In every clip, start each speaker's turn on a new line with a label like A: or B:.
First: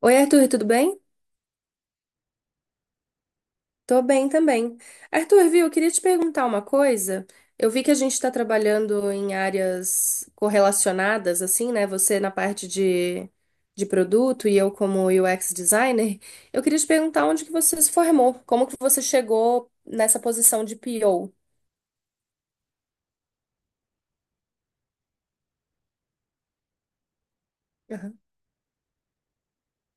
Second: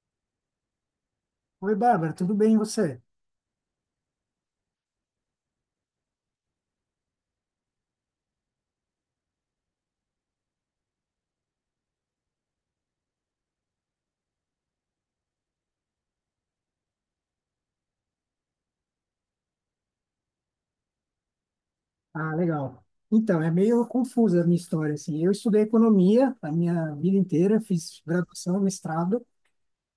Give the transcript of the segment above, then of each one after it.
A: Oi, Arthur, tudo bem?
B: Oi, Bárbara, tudo bem e você?
A: Tô bem também. Arthur, viu, eu queria te perguntar uma coisa. Eu vi que a gente está trabalhando em áreas correlacionadas, assim, né? Você na parte de produto e eu como UX designer. Eu queria te perguntar onde que você se formou, como que você chegou nessa posição de PO.
B: Ah, legal. Então, é meio confusa a minha história, assim. Eu estudei economia a minha vida inteira, fiz
A: Aham.
B: graduação, mestrado,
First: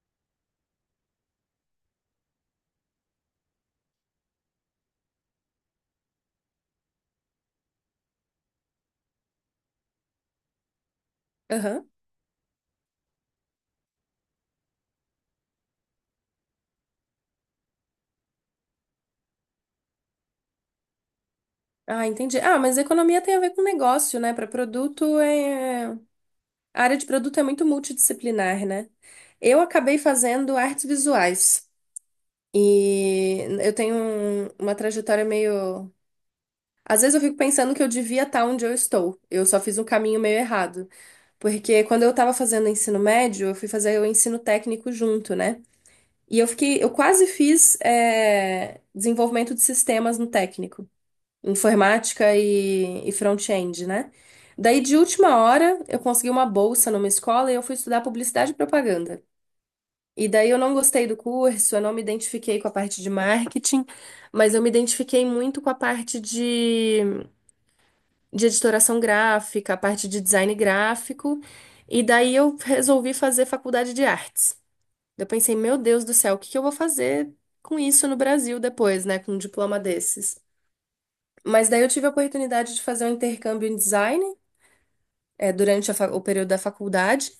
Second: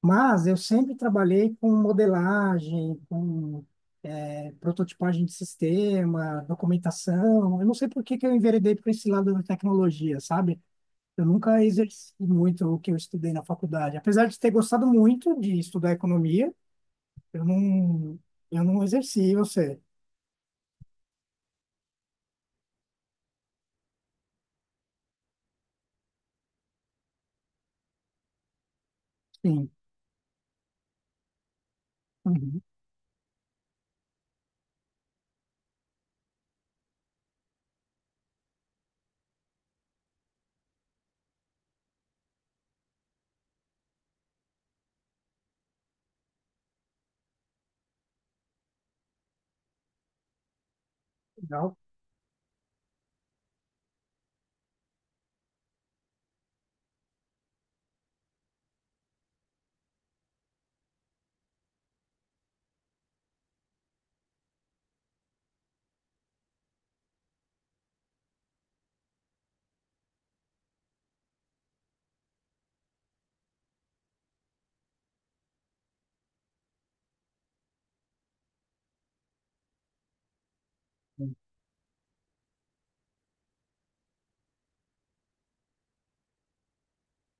B: mas eu sempre trabalhei com modelagem, com prototipagem de sistema, documentação. Eu não sei por que que eu enveredei para esse lado da tecnologia, sabe? Eu nunca
A: Aham.
B: exerci muito o que eu estudei na faculdade. Apesar de ter gostado muito de estudar economia, eu não, eu não exerci, eu sei.
A: Ah, entendi. Ah, mas economia tem a ver com negócio, né? Para produto é. A área de produto é muito multidisciplinar, né? Eu
B: Sim.
A: acabei fazendo artes visuais.
B: Uhum.
A: E eu tenho uma trajetória meio. Às vezes eu fico pensando que eu devia estar onde eu estou. Eu só fiz um caminho meio errado. Porque quando eu estava fazendo ensino médio, eu fui fazer o ensino técnico junto, né? E eu quase fiz desenvolvimento de sistemas no técnico,
B: Legal.
A: informática e front-end, né? Daí, de última hora, eu consegui uma bolsa numa escola e eu fui estudar publicidade e propaganda. E daí eu não gostei do curso, eu não me identifiquei com a parte de marketing, mas eu me identifiquei muito com a parte de editoração gráfica, a parte de design gráfico, e daí eu resolvi fazer faculdade de artes. Eu pensei, meu Deus do céu, o que que eu vou fazer com isso no Brasil depois, né, com um diploma desses? Mas daí eu tive a oportunidade de fazer um intercâmbio em design, durante a o período da faculdade.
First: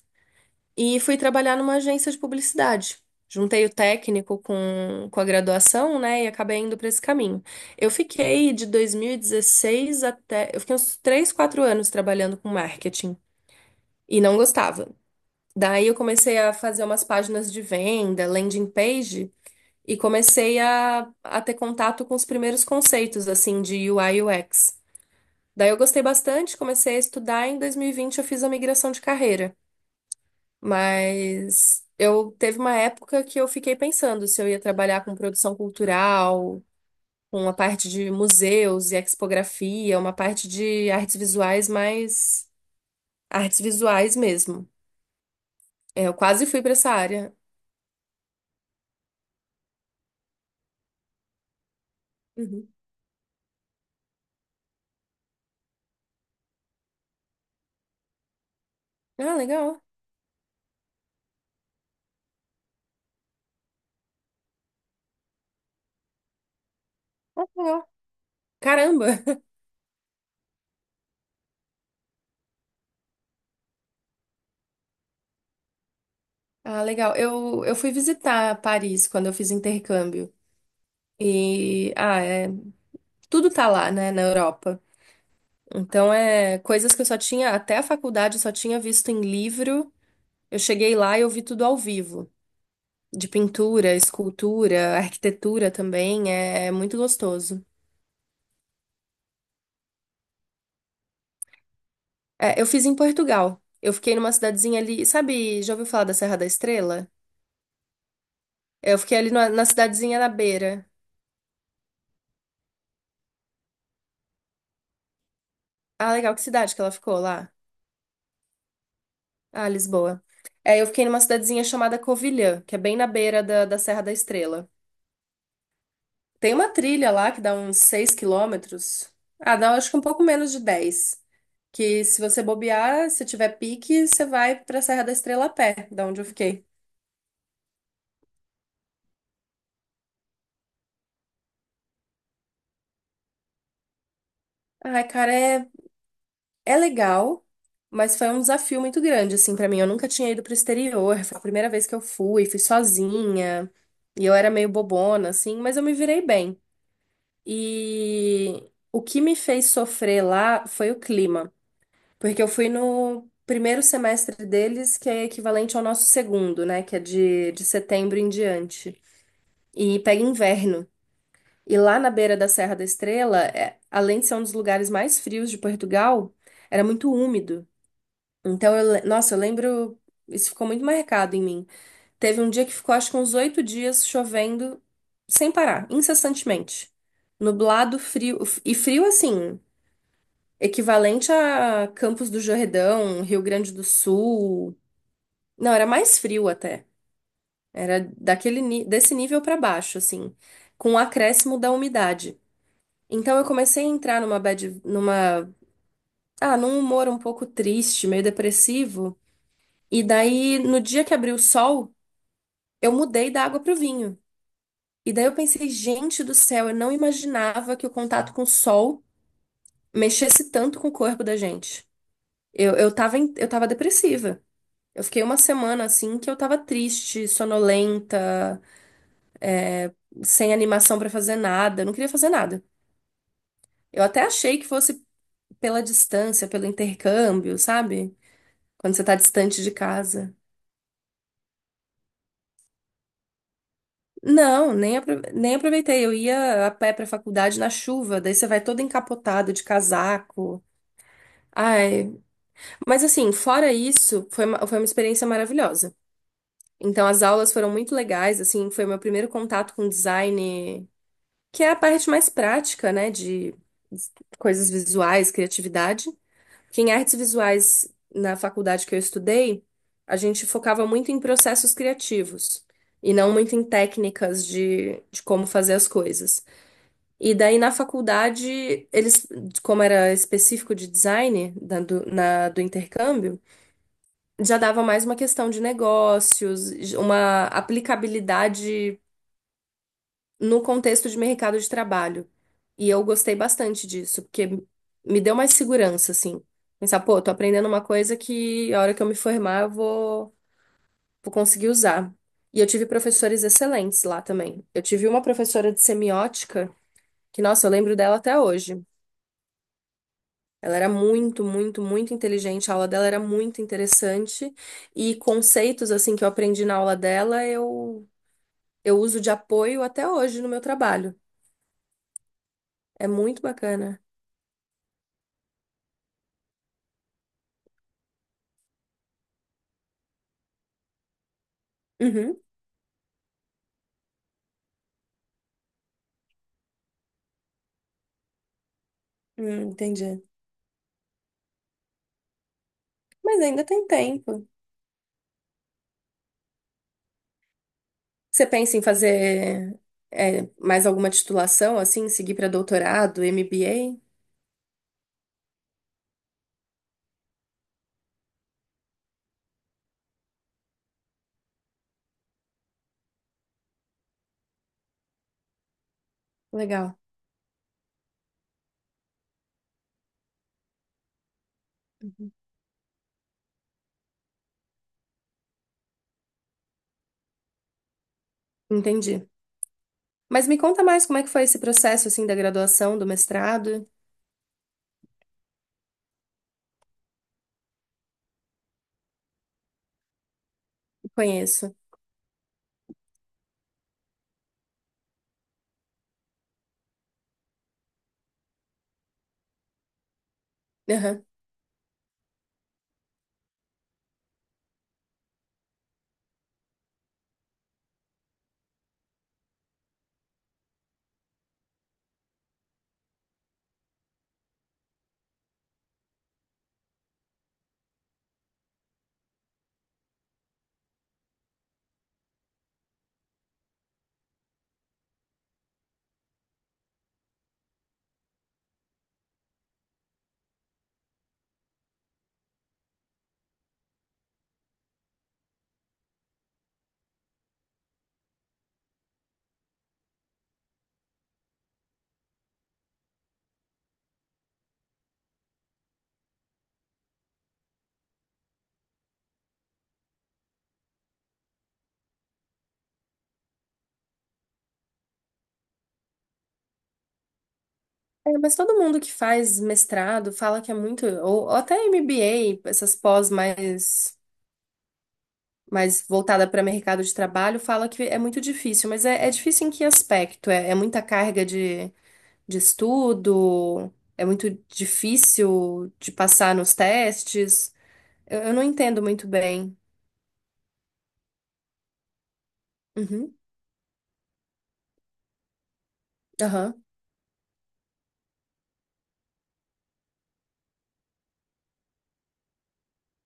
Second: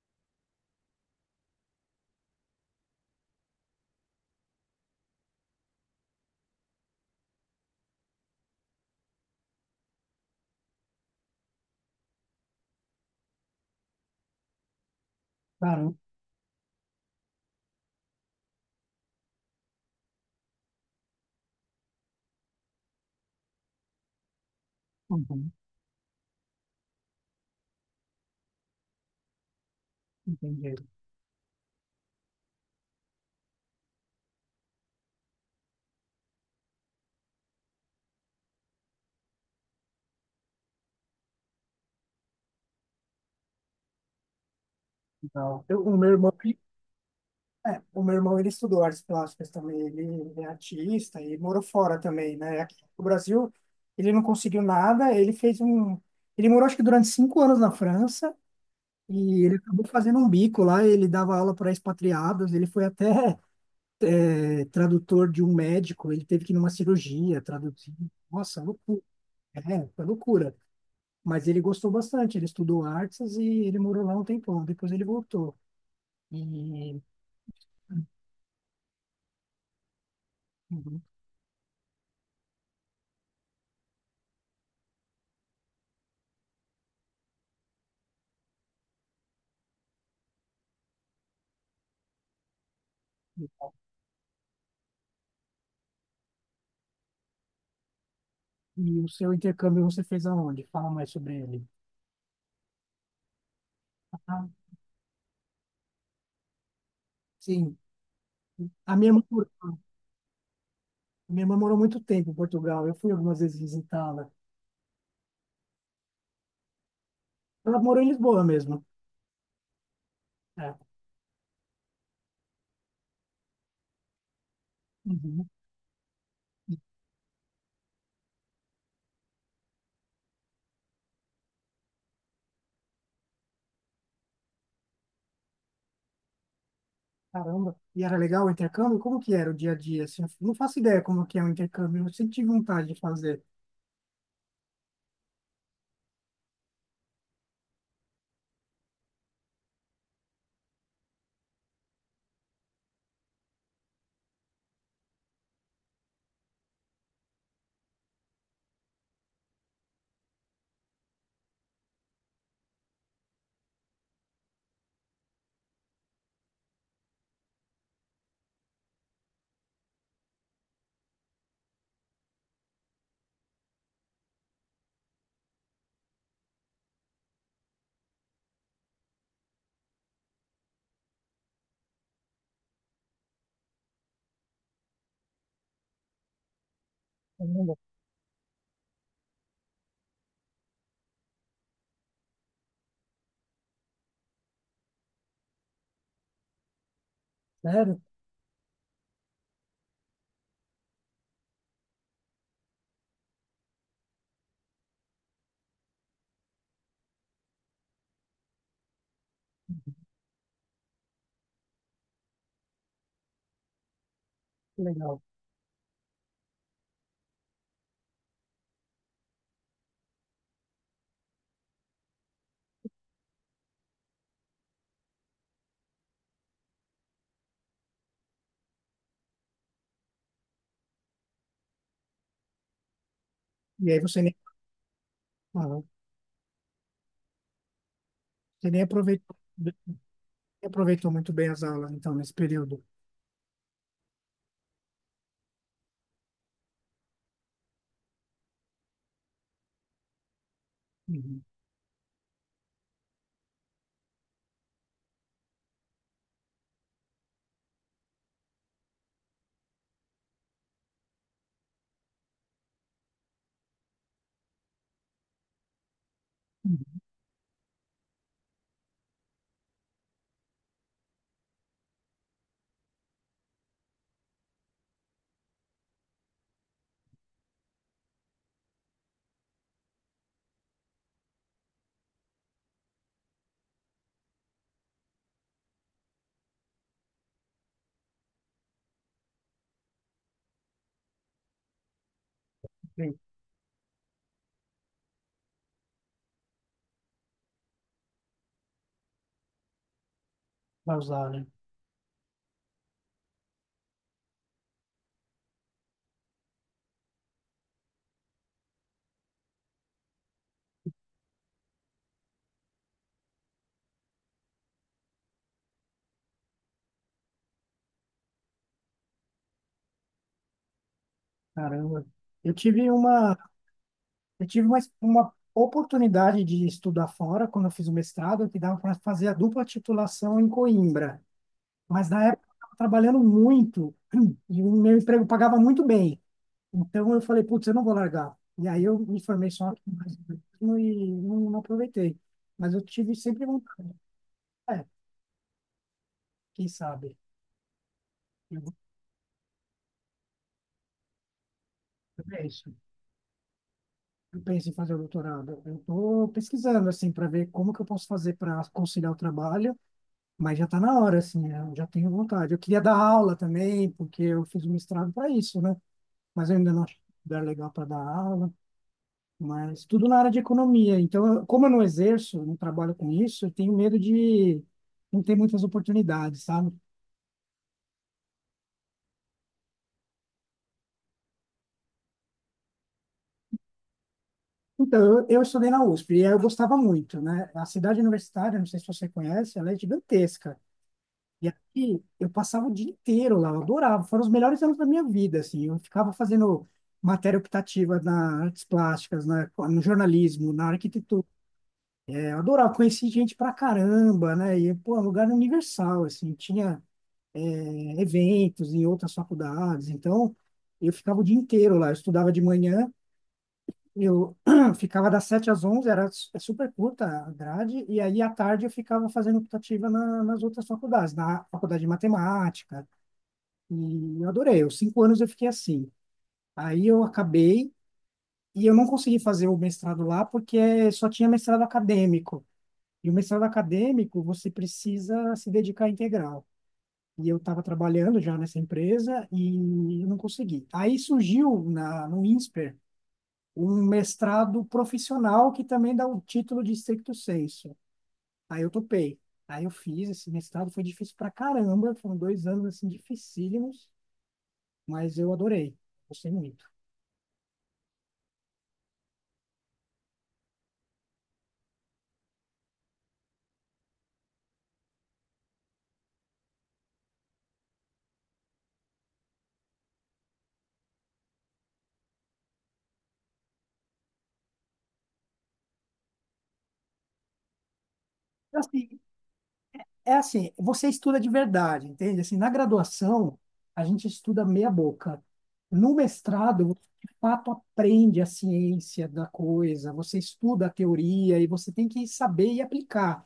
A: E fui trabalhar numa agência de publicidade. Juntei o técnico com a graduação, né, e acabei indo para esse caminho. Eu fiquei de 2016 até. Eu fiquei uns 3 4 anos trabalhando com marketing e não gostava. Daí
B: Caramba,
A: eu comecei a fazer umas páginas de venda, landing page, e comecei a ter contato com os primeiros conceitos, assim, de UI e UX.
B: uhum,
A: Daí eu gostei bastante, comecei a estudar. Em 2020 eu fiz a migração de carreira.
B: entendi.
A: Mas eu teve uma época que eu fiquei pensando se eu ia trabalhar com produção cultural, com a parte de museus e expografia, uma parte de artes visuais mais artes visuais mesmo.
B: Legal. Eu, o
A: É,
B: meu
A: eu
B: irmão,
A: quase
B: ele-
A: fui para essa área.
B: O meu irmão, ele estudou artes plásticas também, ele é artista e morou fora também, né?
A: Uhum.
B: Aqui no Brasil, ele não conseguiu nada, ele fez um... Ele morou, acho que durante cinco anos na França
A: Ah,
B: e ele
A: legal.
B: acabou fazendo um bico lá, ele dava aula para expatriados, ele foi até tradutor de um médico, ele teve que ir numa cirurgia
A: Ah, legal.
B: traduzir. Nossa, loucura.
A: Caramba.
B: É, foi loucura. Mas ele gostou bastante, ele estudou artes e ele morou lá um tempão, depois ele voltou.
A: Ah,
B: E,
A: legal. Eu fui visitar Paris quando eu fiz intercâmbio.
B: uhum.
A: E, ah, é, tudo tá lá, né, na Europa. Então, é coisas que eu só tinha, até a faculdade, eu só tinha visto em livro. Eu cheguei lá e eu vi tudo ao vivo, de pintura, escultura, arquitetura também, é muito gostoso.
B: E o seu intercâmbio você fez aonde? Fala mais sobre ele.
A: É, eu fiz em Portugal. Eu fiquei numa
B: Ah,
A: cidadezinha ali, sabe, já ouviu falar da Serra da Estrela?
B: sim. A
A: Eu
B: minha
A: fiquei
B: irmã,
A: ali
B: mor-
A: na cidadezinha na beira.
B: a minha irmã morou muito tempo em Portugal. Eu fui algumas vezes visitá-la.
A: Ah, legal, que cidade que ela ficou lá?
B: Ela morou em Lisboa mesmo.
A: Ah, Lisboa.
B: É.
A: É, eu fiquei numa cidadezinha chamada Covilhã, que é bem na beira da Serra da Estrela.
B: Uhum.
A: Tem uma
B: E,
A: trilha lá que dá uns 6 quilômetros. Ah, dá acho que um pouco menos de 10. Que se você bobear, se tiver pique, você vai pra Serra da Estrela a pé, da onde eu fiquei.
B: caramba. E era legal o intercâmbio? Como que era o dia a dia? Assim, eu não faço ideia como que é o intercâmbio. Eu sempre tive vontade de fazer.
A: Ai, cara, é legal, mas foi um desafio muito grande, assim, pra mim. Eu nunca tinha ido pro exterior, foi a primeira vez que eu fui sozinha, e eu era meio bobona, assim, mas eu me virei bem. E o que me fez sofrer lá foi o clima. Porque eu fui no primeiro semestre deles, que é equivalente ao nosso segundo, né? Que é de setembro em diante. E pega inverno. E lá na beira da Serra da Estrela, além de ser um dos lugares mais frios de Portugal, era muito úmido. Então, nossa, eu lembro. Isso ficou muito marcado em mim. Teve um dia que ficou, acho que uns 8 dias chovendo sem parar, incessantemente.
B: Caramba,
A: Nublado, frio. E frio assim equivalente a Campos do Jordão, Rio Grande do Sul. Não, era mais frio até.
B: sério?
A: Era desse nível para baixo, assim, com o acréscimo da umidade. Então eu comecei a entrar numa bad, numa, ah, num humor um pouco triste, meio depressivo. E daí, no dia que abriu o sol, eu mudei da água pro vinho.
B: Que
A: E
B: legal.
A: daí eu pensei, gente do céu, eu não imaginava que o contato com o sol mexesse tanto com o corpo da gente. Eu tava depressiva. Eu fiquei uma semana assim que eu tava triste, sonolenta, é, sem animação pra fazer nada, eu não queria fazer nada.
B: E aí
A: Eu
B: você
A: até
B: nem,
A: achei que fosse
B: ah,
A: pela distância, pelo intercâmbio, sabe?
B: Você nem
A: Quando você tá
B: aproveitou,
A: distante de
B: nem
A: casa.
B: aproveitou muito bem as aulas, então, nesse período.
A: Não, nem aproveitei. Eu ia a pé pra faculdade na chuva, daí você vai todo encapotado de casaco.
B: Uhum.
A: Ai, mas assim, fora isso, foi uma experiência maravilhosa. Então, as aulas foram muito legais, assim, foi meu primeiro contato com design que é a parte mais prática, né, de coisas visuais, criatividade. Que em
B: Uhum.
A: artes visuais, na faculdade que eu estudei, a gente focava muito em processos criativos e não muito em técnicas de como fazer as coisas. E daí na faculdade, eles, como era específico de design do intercâmbio, já dava mais uma questão de negócios, uma aplicabilidade no contexto de mercado de trabalho. E eu
B: Bem,
A: gostei bastante disso, porque me deu mais segurança, assim. Pensar, pô, tô aprendendo uma coisa que a hora que eu me formar eu vou,
B: vai usar,
A: vou
B: né?
A: conseguir usar. E eu tive professores excelentes lá também. Eu tive uma professora de semiótica, que, nossa, eu lembro dela até hoje. Ela era muito, muito, muito inteligente, a aula dela era muito interessante e conceitos assim que eu aprendi na aula dela, eu uso de apoio até hoje no meu trabalho.
B: Caramba. Eu tive
A: É
B: uma,
A: muito bacana.
B: eu tive uma oportunidade de estudar fora quando eu fiz o mestrado, que dava para fazer a dupla titulação em Coimbra. Mas na
A: Uhum.
B: época eu estava trabalhando muito e o meu emprego pagava muito bem. Então eu falei, putz, eu não vou largar. E aí eu me formei só aqui
A: Entendi.
B: mesmo e não, não aproveitei. Mas eu tive
A: Mas
B: sempre
A: ainda tem
B: vontade.
A: tempo.
B: É, quem sabe?
A: Você
B: Eu,
A: pensa em fazer mais alguma titulação, assim,
B: eu
A: seguir para
B: penso.
A: doutorado, MBA?
B: Eu penso em fazer o doutorado. Eu estou pesquisando assim para ver como que eu posso fazer para conciliar o trabalho. Mas já está na hora, assim, né? Eu já tenho vontade. Eu queria dar aula também, porque eu fiz um mestrado para isso, né? Mas eu ainda não achei
A: Legal.
B: um lugar legal para dar aula, mas tudo na área de economia. Então, eu- como eu não exerço, não trabalho com isso, eu tenho medo de não ter muitas oportunidades, sabe?
A: Entendi. Mas me conta mais como é que foi esse processo, assim, da graduação, do mestrado?
B: Então, eu estudei na USP e eu gostava muito, né? A cidade universitária, não sei se você conhece, ela é gigantesca. E
A: Conheço.
B: aqui eu passava o dia inteiro lá, eu adorava, foram os melhores anos da minha vida, assim, eu ficava fazendo matéria optativa na artes plásticas, na, no jornalismo, na arquitetura.
A: Aham.
B: É, eu adorava, conheci gente pra caramba, né, e, pô, é um lugar universal, assim, tinha eventos em outras faculdades, então eu ficava o dia inteiro lá, eu estudava de manhã, eu ficava das 7 às 11, é super curta a grade, e aí à tarde eu ficava fazendo optativa na, nas outras faculdades, na faculdade de matemática. E eu adorei. Os cinco anos eu fiquei assim. Aí eu acabei e eu não consegui fazer o mestrado lá porque só tinha mestrado acadêmico. E o mestrado acadêmico você precisa se dedicar integral. E eu estava trabalhando já nessa empresa e eu não consegui. Aí surgiu na, no INSPER um mestrado profissional que também dá o título de stricto sensu. Aí eu topei. Aí eu fiz esse mestrado, foi difícil pra caramba, foram dois anos assim dificílimos, mas eu adorei, gostei muito.
A: É, mas todo mundo que faz mestrado fala que é muito, ou até MBA, essas pós mais voltada para mercado de trabalho, fala que é muito difícil. Mas é difícil em que aspecto? É muita carga de estudo, é muito difícil de passar nos testes. Eu
B: É
A: não
B: Assim,
A: entendo muito bem.
B: é assim, você estuda de verdade, entende? Assim, na
A: Uhum,
B: graduação, a gente estuda meia boca. No mestrado,
A: aham,
B: você, de fato, aprende a ciência da coisa, você estuda a teoria e você tem que saber e aplicar.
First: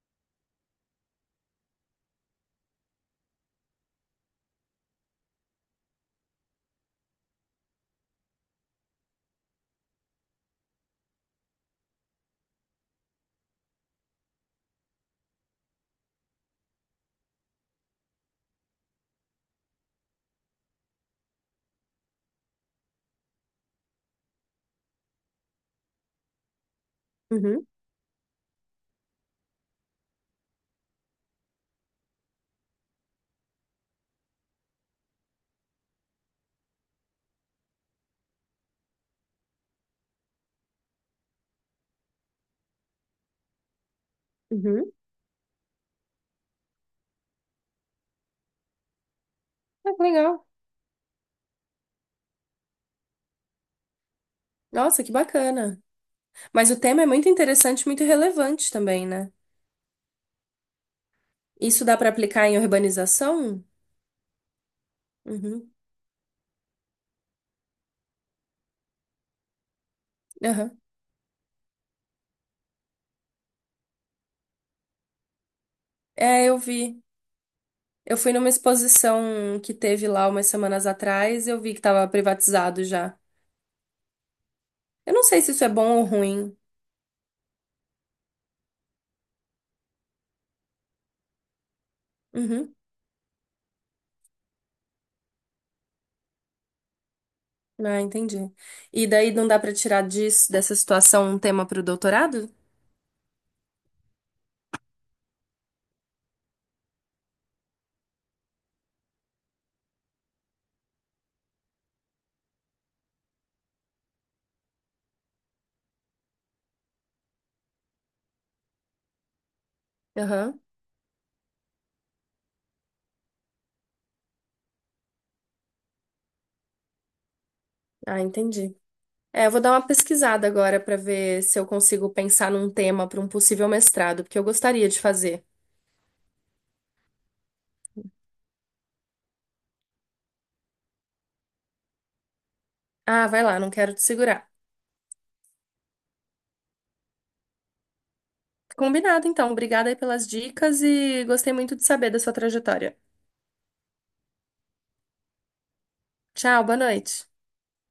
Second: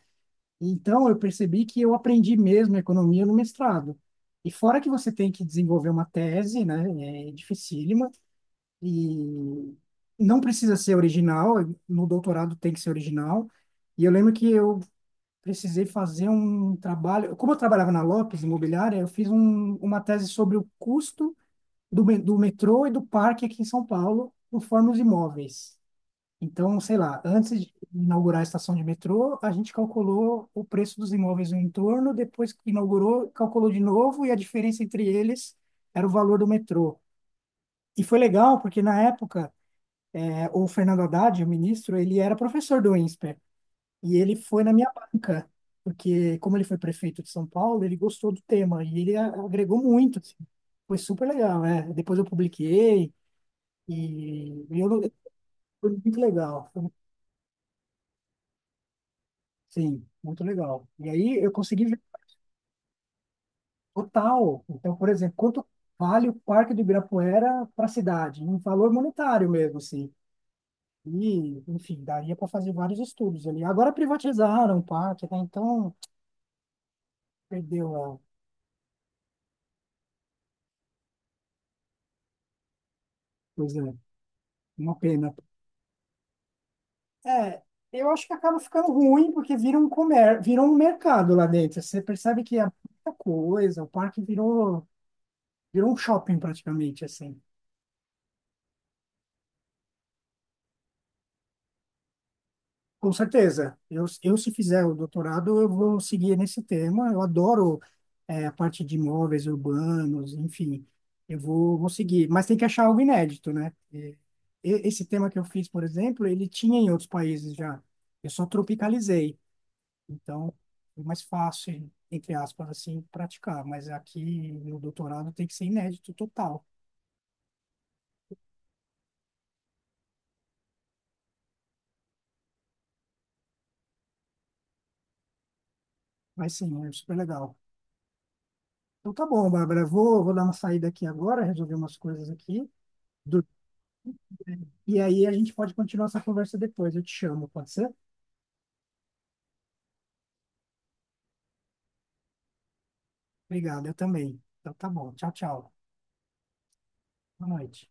B: Então, eu percebi que eu aprendi mesmo economia no mestrado. E fora que você tem que desenvolver uma tese, né? É dificílima e não precisa ser original, no doutorado tem que ser original. E eu lembro que eu precisei fazer um trabalho. Como eu trabalhava na Lopes Imobiliária, uma tese sobre o custo do metrô e do parque aqui em São Paulo, conforme os imóveis. Então, sei lá, antes
A: uhum,
B: de inaugurar a estação de metrô, a gente calculou o preço dos imóveis no entorno, depois que inaugurou, calculou de novo e a diferença entre eles era o valor do metrô. E foi legal, porque na época, o Fernando Haddad, o ministro, ele era professor do Insper. E ele foi na minha
A: uhum.
B: banca, porque como ele foi prefeito de São Paulo, ele gostou do tema e agregou
A: Ah, que
B: muito, assim.
A: legal.
B: Foi super legal, né? Depois eu publiquei e eu, não-
A: Nossa, que bacana.
B: foi muito legal.
A: Mas o
B: Foi-
A: tema é muito interessante, muito relevante também, né?
B: Sim, muito legal. E aí eu consegui
A: Isso dá
B: ver
A: para aplicar em urbanização?
B: total. Então, por exemplo, quanto
A: Uhum,
B: vale o Parque do Ibirapuera para a cidade? Um valor monetário mesmo, assim.
A: aham.
B: E, enfim, daria para fazer vários estudos ali. Agora privatizaram o parque, né? Então,
A: É, eu vi.
B: perdeu
A: Eu
B: a
A: fui numa exposição que teve lá umas semanas atrás, eu vi que estava privatizado já.
B: coisa. Uma
A: Eu não
B: pena.
A: sei se isso é bom ou ruim.
B: É, eu acho que acaba ficando ruim porque virou um mercado lá dentro. Você percebe que é
A: Uhum.
B: muita coisa, virou um shopping praticamente, assim.
A: Ah, entendi. E daí não dá pra tirar disso, dessa situação um tema pro doutorado?
B: Com certeza. Se fizer o doutorado, eu vou seguir nesse tema. Eu adoro, a parte de imóveis urbanos, enfim. Vou seguir. Mas tem que achar algo inédito, né? Esse tema que eu fiz, por exemplo, ele tinha em outros países já. Eu só tropicalizei. Então,
A: Aham.
B: foi mais fácil, entre aspas, assim, praticar. Mas aqui no doutorado tem que ser inédito total.
A: Ah, entendi. É, eu vou dar uma pesquisada agora pra ver se eu consigo pensar num tema pra um possível mestrado, porque eu gostaria de fazer.
B: Mas sim, é super legal. Então tá bom, Bárbara. Vou dar uma saída aqui agora, resolver umas coisas aqui.
A: Ah, vai
B: Do-
A: lá, não quero te segurar.
B: E aí a gente pode continuar essa conversa depois. Eu te chamo, pode ser?
A: Combinado, então. Obrigada aí pelas dicas e gostei muito de saber da sua trajetória.
B: Obrigado, eu também. Então tá bom. Tchau, tchau.
A: Tchau, boa noite.
B: Boa noite.